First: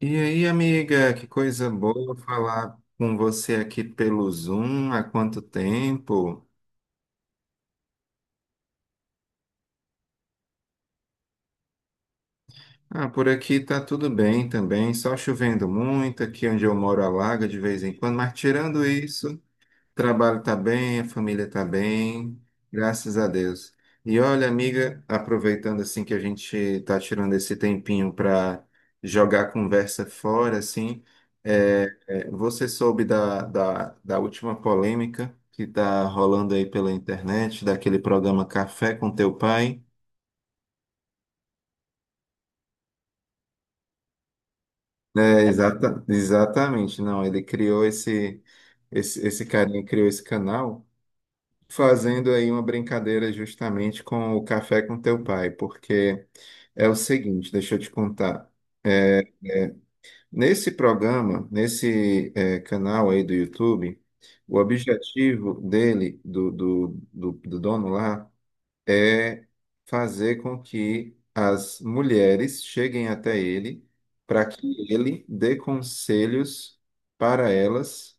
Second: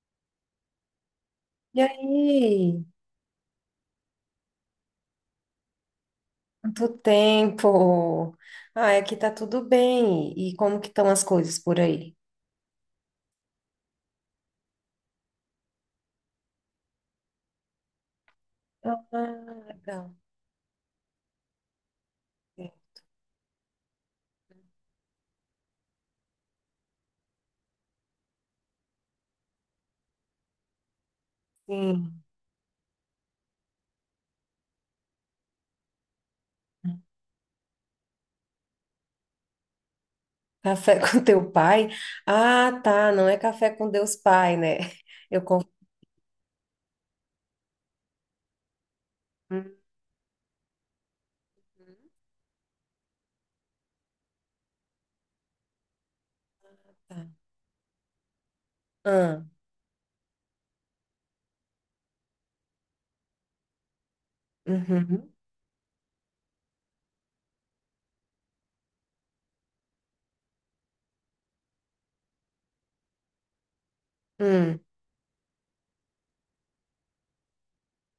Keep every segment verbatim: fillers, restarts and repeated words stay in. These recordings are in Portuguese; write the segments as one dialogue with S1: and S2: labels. S1: E aí, amiga, que coisa
S2: E
S1: boa falar
S2: aí?
S1: com você aqui pelo Zoom. Há quanto tempo?
S2: Quanto tempo? Ah, aqui tá tudo bem. E como que estão as coisas por aí?
S1: Ah, por aqui tá tudo bem também, só chovendo muito. Aqui onde eu moro alaga de vez em quando, mas tirando isso,
S2: Ah,
S1: o
S2: legal.
S1: trabalho está bem, a família está bem, graças a Deus. E olha, amiga, aproveitando assim que a gente está tirando esse tempinho para jogar a conversa fora, assim, é,
S2: Sim.
S1: é, você soube da, da, da última polêmica que está rolando aí pela internet, daquele programa Café com Teu Pai?
S2: Café com teu pai? Ah, tá. Não é café com Deus Pai, né?
S1: É,
S2: Eu confundo.
S1: exata, exatamente, não, ele criou esse, esse, esse carinha criou esse canal, fazendo aí uma brincadeira justamente com o Café com Teu Pai, porque é o
S2: Tá.
S1: seguinte, deixa eu te contar.
S2: Ah,
S1: Nesse programa, nesse eh, canal aí do YouTube, o
S2: uhum,
S1: objetivo dele, do, do, do, do dono lá, é fazer com que as mulheres cheguem até ele para que
S2: hum.
S1: ele dê conselhos para elas,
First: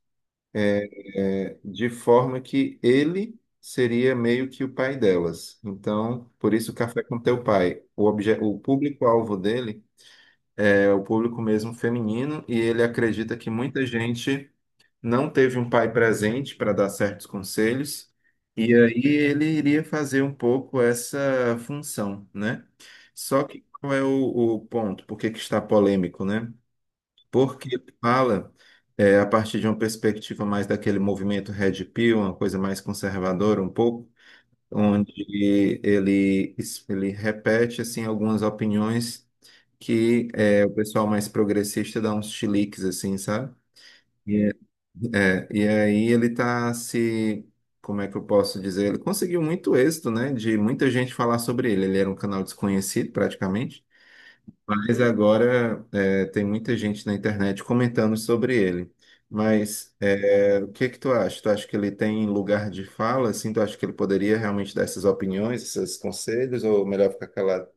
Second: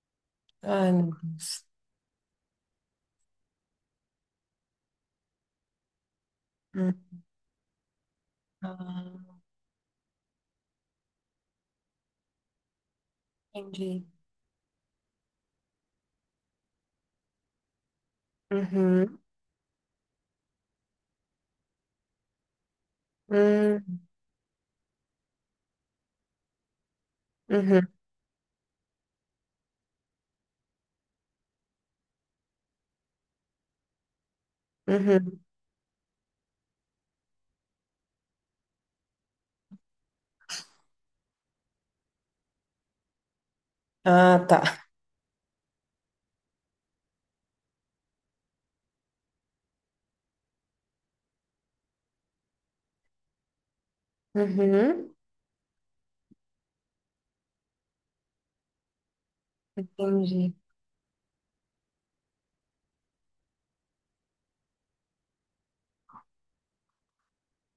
S2: Ai, meu Deus.
S1: de forma que ele seria meio que o pai delas. Então, por isso Café com
S2: Hum.
S1: Teu Pai. O obje- o
S2: Ah,
S1: público-alvo dele é o público mesmo feminino, e ele acredita que muita
S2: entendi.
S1: gente não teve um pai presente para dar certos conselhos. E aí
S2: Uhum,
S1: ele iria fazer um pouco essa função, né? Só que qual
S2: hum,
S1: é o, o ponto? Por que que está polêmico, né? Porque
S2: uhum,
S1: ele fala é, a partir de uma perspectiva mais daquele movimento Red Pill, uma coisa mais conservadora um pouco, onde
S2: uhum.
S1: ele, ele repete assim algumas opiniões que é, o pessoal mais progressista dá uns chiliques assim, sabe?
S2: Ah,
S1: E,
S2: tá.
S1: é, e aí ele tá se, como é que eu posso dizer? Ele conseguiu muito êxito, né? De muita gente falar sobre ele. Ele era um canal desconhecido praticamente. Mas
S2: Uhum,
S1: agora é, tem muita gente na internet comentando sobre ele. Mas
S2: entendi.
S1: é, o que que tu acha? Tu acha que ele tem lugar de fala? Assim, tu acha que ele poderia realmente dar essas opiniões, esses conselhos, ou melhor ficar calado?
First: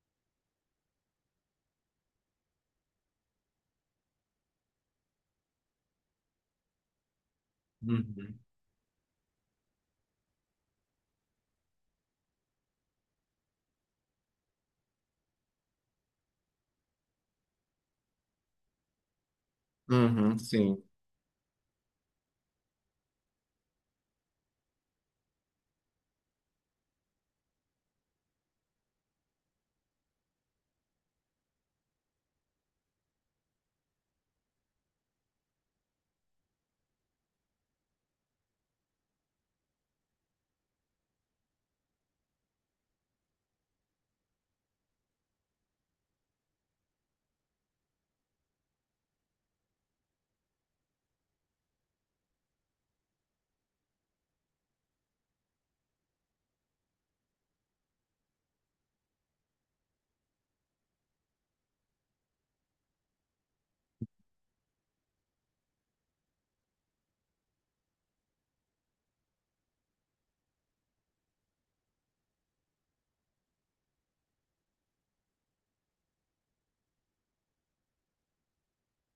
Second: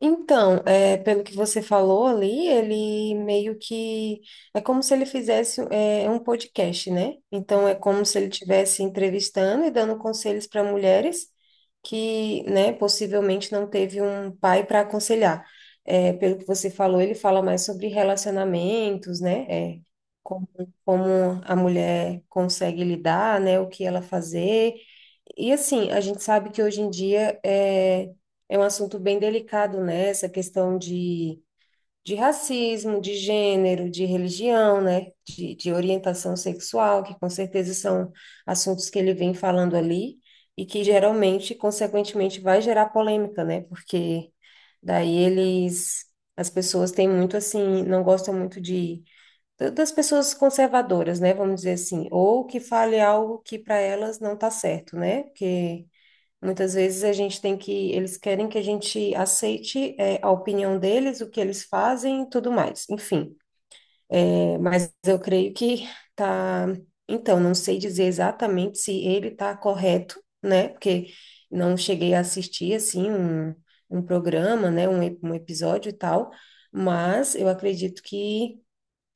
S2: Então, é, pelo que você falou ali, ele meio que é como se ele fizesse é, um podcast, né? Então é como se ele
S1: Uhum.
S2: estivesse entrevistando e dando conselhos para mulheres que, né, possivelmente não teve um pai para aconselhar. É, pelo que você falou, ele fala mais sobre relacionamentos, né? É,
S1: Uhum,
S2: como,
S1: sim,
S2: como a mulher consegue lidar, né? O que ela fazer. E assim, a gente sabe que hoje em dia é é um assunto bem delicado, né? Essa questão de, de racismo, de gênero, de religião, né? De, de orientação sexual, que com certeza são assuntos que ele vem falando ali e que geralmente, consequentemente, vai gerar polêmica, né? Porque daí eles, as pessoas têm muito assim, não gostam muito de da- das pessoas conservadoras, né? Vamos dizer assim, ou que fale algo que para elas não tá certo, né? Porque muitas vezes a gente tem que, eles querem que a gente aceite, é, a opinião deles, o que eles fazem e tudo mais. Enfim, é, mas eu creio que tá. Então, não sei dizer exatamente se ele tá correto, né? Porque não cheguei a assistir, assim, um, um programa, né? Um, ep- um episódio e tal. Mas eu acredito que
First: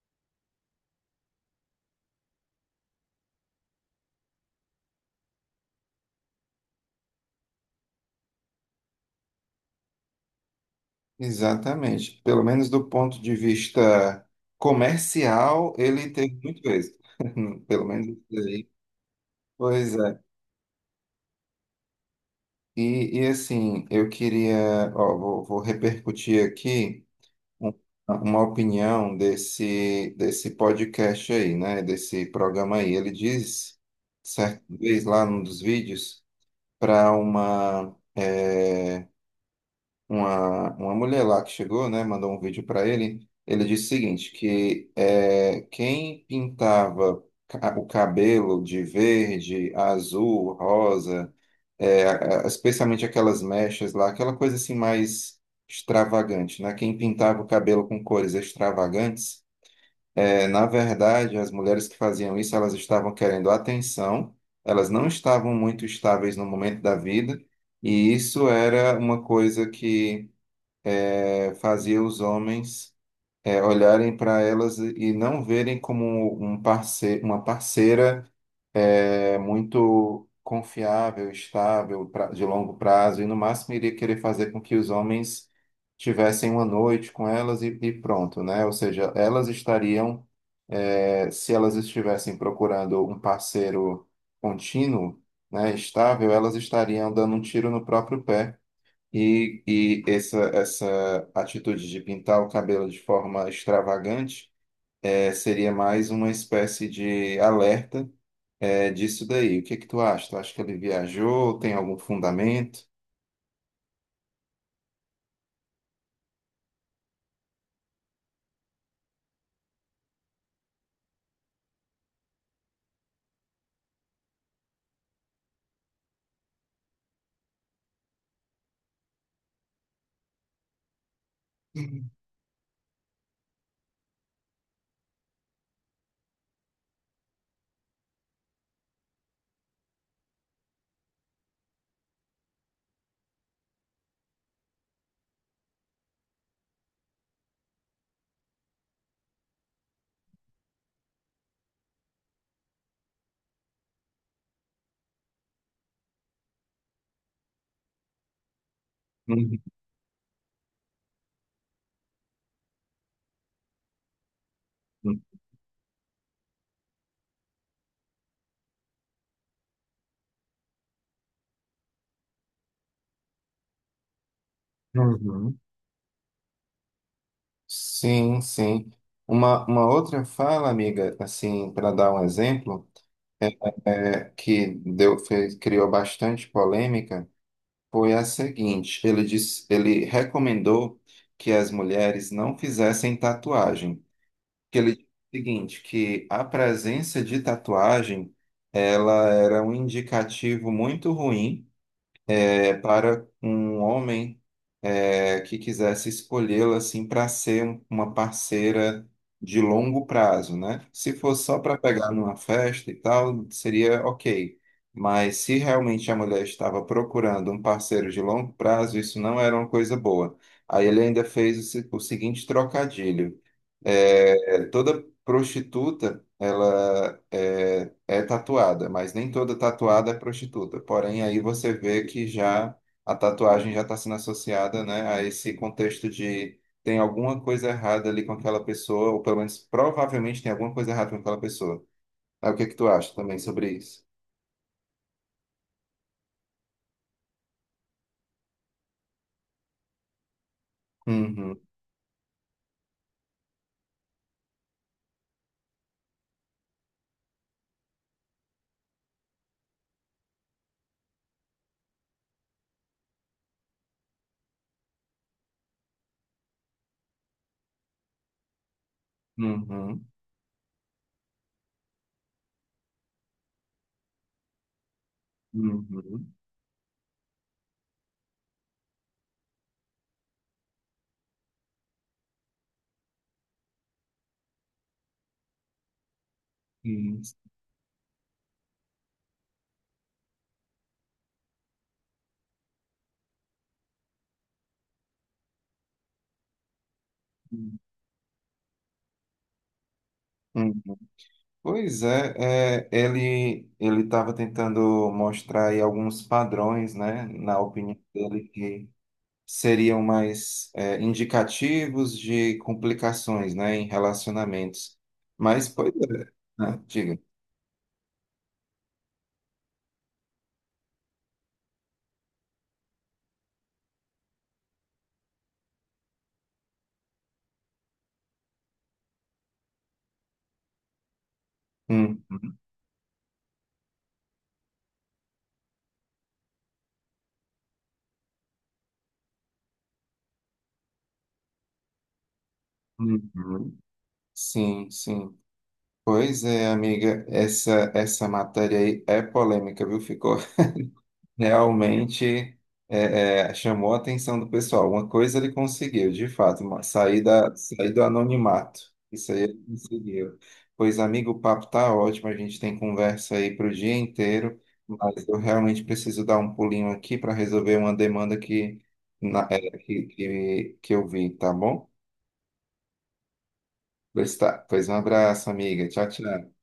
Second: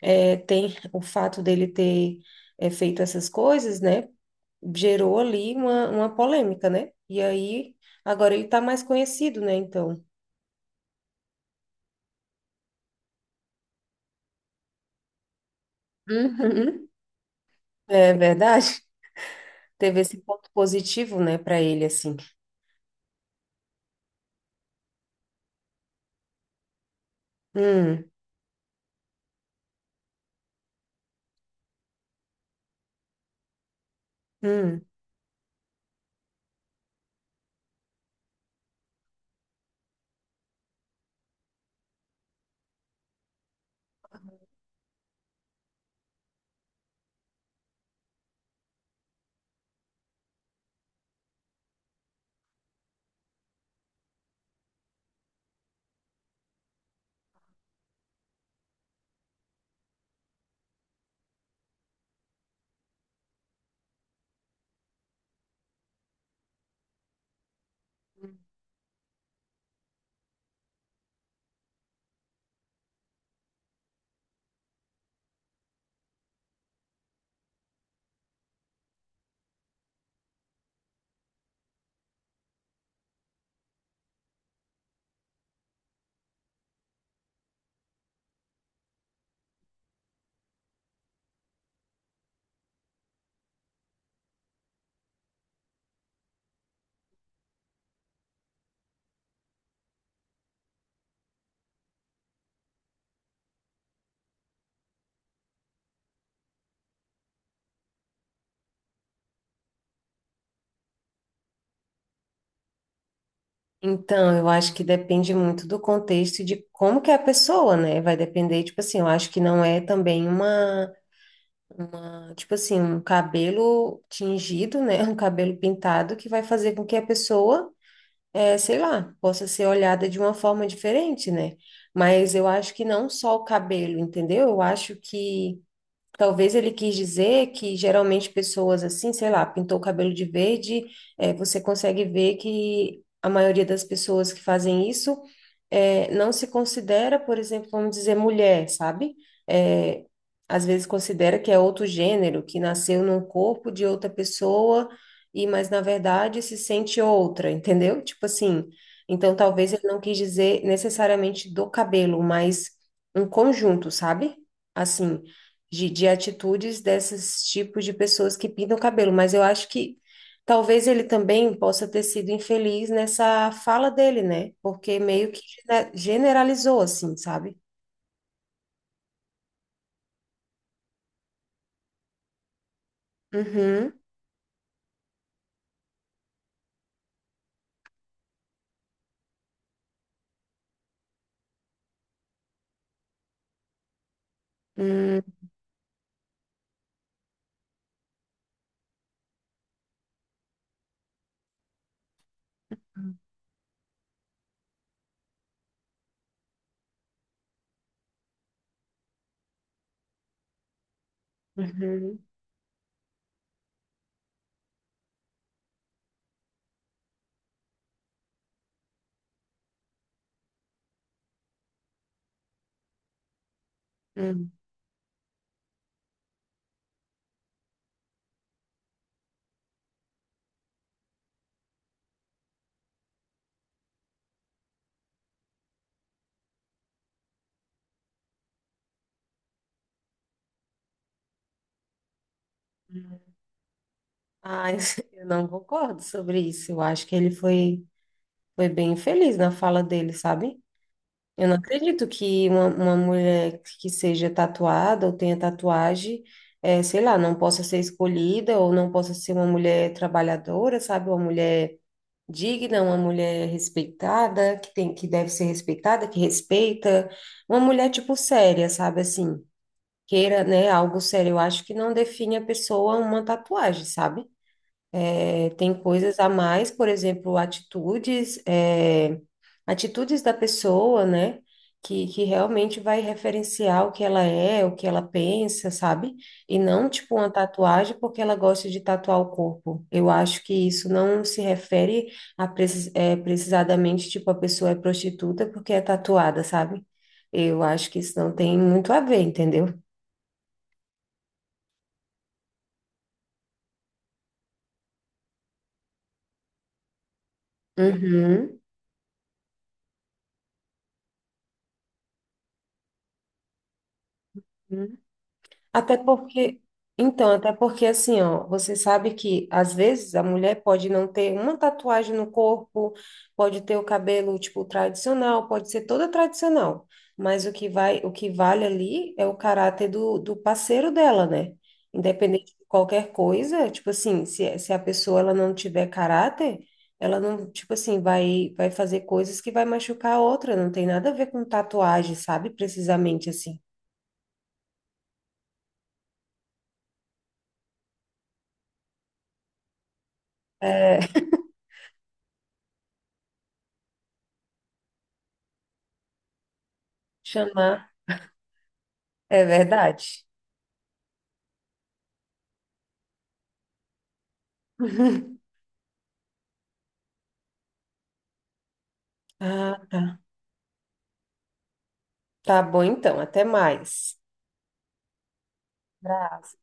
S2: é, tem o fato dele ter é, feito essas coisas, né? Gerou ali uma, uma polêmica, né? E aí, agora ele tá mais conhecido, né? Então,
S1: exatamente. Pelo menos do ponto de vista comercial, ele teve muito
S2: uhum,
S1: êxito. Hum, Pelo menos
S2: é
S1: isso aí.
S2: verdade.
S1: Pois
S2: Teve esse
S1: é.
S2: ponto positivo, né, para ele, assim.
S1: E, e assim, eu queria, ó, vou, vou repercutir aqui um-
S2: Hum,
S1: uma opinião desse, desse podcast aí, né? Desse programa aí. Ele diz, certa
S2: hum.
S1: vez lá num dos vídeos, para uma, é, uma, uma mulher lá que chegou, né? Mandou um vídeo para ele. Ele disse o seguinte, que é, quem pintava ca- o cabelo de verde, azul, rosa, é, a- a- especialmente aquelas mechas lá, aquela coisa assim mais extravagante, né? Quem pintava o cabelo com cores extravagantes, é, na verdade, as mulheres que faziam isso, elas estavam querendo atenção, elas não estavam muito estáveis no momento da vida, e isso era uma coisa que é, fazia os homens é, olharem para elas e não verem como um parceiro, uma parceira é muito confiável, estável, pra- de longo prazo, e no máximo iria querer fazer com que os homens tivessem uma noite com elas e, e pronto, né? Ou seja, elas estariam, é, se elas estivessem procurando um parceiro contínuo, né, estável, elas estariam dando um tiro no próprio pé. E, e essa, essa atitude de pintar o cabelo de forma extravagante é, seria mais uma espécie de alerta é disso daí. O que é que tu acha? Tu acha que ele viajou? Tem algum fundamento?
S2: Então, eu acho que depende muito do contexto e de como que é a pessoa, né? Vai depender, tipo assim, eu acho que não é também uma, uma, tipo assim, um cabelo tingido, né? Um cabelo pintado que vai fazer com que a pessoa é, sei lá, possa ser olhada de uma forma diferente, né? Mas eu acho que não só o cabelo, entendeu? Eu acho que talvez ele quis dizer que geralmente pessoas assim, sei lá, pintou o cabelo de verde, eh, você consegue ver que a maioria das pessoas que fazem isso eh, não se considera, por exemplo, vamos dizer, mulher, sabe? Eh, às vezes considera que é outro gênero, que nasceu num corpo de outra pessoa, e mas na verdade se sente outra, entendeu? Tipo assim, então
S1: Uhum.
S2: talvez ele não quis dizer necessariamente do cabelo, mas um conjunto, sabe? Assim de, de atitudes desses tipos de pessoas que pintam o cabelo, mas eu acho que talvez ele também possa ter sido infeliz nessa fala dele, né? Porque meio que
S1: Uhum.
S2: gene- generalizou, assim, sabe?
S1: Sim, sim. Uma, uma outra fala, amiga, assim, para dar um exemplo,
S2: Uhum,
S1: é, que deu, fez, criou bastante polêmica, foi a seguinte: ele disse, ele recomendou que as mulheres não fizessem tatuagem. Que ele disse
S2: uhum,
S1: o seguinte, que a presença de tatuagem, ela era um indicativo muito ruim é, para um homem é, que quisesse escolhê-la assim para ser um- uma parceira de longo prazo, né? Se fosse só para pegar
S2: uhum,
S1: numa festa e tal, seria ok. Mas se realmente a mulher estava procurando um parceiro de longo prazo, isso não era uma coisa boa. Aí ele ainda fez o se- o seguinte trocadilho.
S2: uhum.
S1: É, é, toda prostituta, ela é, é tatuada, mas nem toda tatuada é prostituta. Porém, aí você vê que já a tatuagem já está sendo associada, né, a esse contexto de tem alguma coisa errada ali com aquela pessoa, ou pelo menos provavelmente tem alguma coisa errada com aquela pessoa. Aí, o que é que tu acha também sobre isso?
S2: Ai, eu não concordo sobre isso. Eu acho que ele foi, foi bem infeliz na fala dele, sabe? Eu não
S1: Uhum,
S2: acredito que uma, uma mulher que seja tatuada ou tenha tatuagem, eh, sei lá, não possa ser escolhida ou não possa ser uma mulher trabalhadora, sabe? Uma mulher digna, uma mulher respeitada, que tem, que deve ser respeitada, que respeita. Uma mulher, tipo, séria, sabe? Assim,
S1: uhum,
S2: queira, né, algo sério. Eu acho que não define a pessoa uma tatuagem, sabe? É, tem coisas a
S1: uhum,
S2: mais, por exemplo, atitudes, é, atitudes da pessoa, né? Que, que realmente vai referenciar o que ela é, o que ela pensa, sabe? E não, tipo,
S1: uhum,
S2: uma tatuagem porque ela gosta de tatuar o corpo. Eu acho que isso não se refere a precis, é, precisadamente, tipo, a pessoa é prostituta porque é tatuada, sabe? Eu acho que isso não tem muito a ver, entendeu?
S1: uhum. Pois é, é, ele ele estava tentando mostrar aí alguns padrões, né, na opinião dele que seriam mais é, indicativos de complicações, né, em
S2: Uhum.
S1: relacionamentos. Mas pois
S2: Até
S1: é,
S2: porque,
S1: né, diga.
S2: então, até porque assim, ó, você sabe que às vezes a mulher pode não ter uma tatuagem no corpo, pode ter o cabelo tipo tradicional, pode ser toda tradicional, mas o que vai, o que vale ali é o caráter do, do parceiro dela, né? Independente
S1: Hum,
S2: de qualquer coisa, tipo assim, se, se a pessoa ela não tiver caráter, ela não, tipo assim, vai, vai fazer coisas que vai machucar a outra, não tem nada a ver com tatuagem, sabe? Precisamente
S1: hum,
S2: assim.
S1: hum. Sim, sim. Pois é, amiga, essa essa matéria aí é polêmica, viu? Ficou
S2: É,
S1: realmente, é, é, chamou a atenção do pessoal. Uma coisa ele conseguiu, de fato, uma- sair da, sair
S2: chamar.
S1: do anonimato. Isso aí
S2: É
S1: ele
S2: verdade.
S1: conseguiu. Pois, amigo, o papo tá ótimo, a gente tem conversa aí para o dia inteiro, mas eu realmente preciso dar um pulinho aqui para resolver uma demanda que, na- é,
S2: Ah,
S1: que,
S2: tá.
S1: que, que eu vi, tá bom?
S2: Tá bom então, até mais.
S1: Pois tá. Pois um abraço, amiga. Tchau, tchau.
S2: Abraço.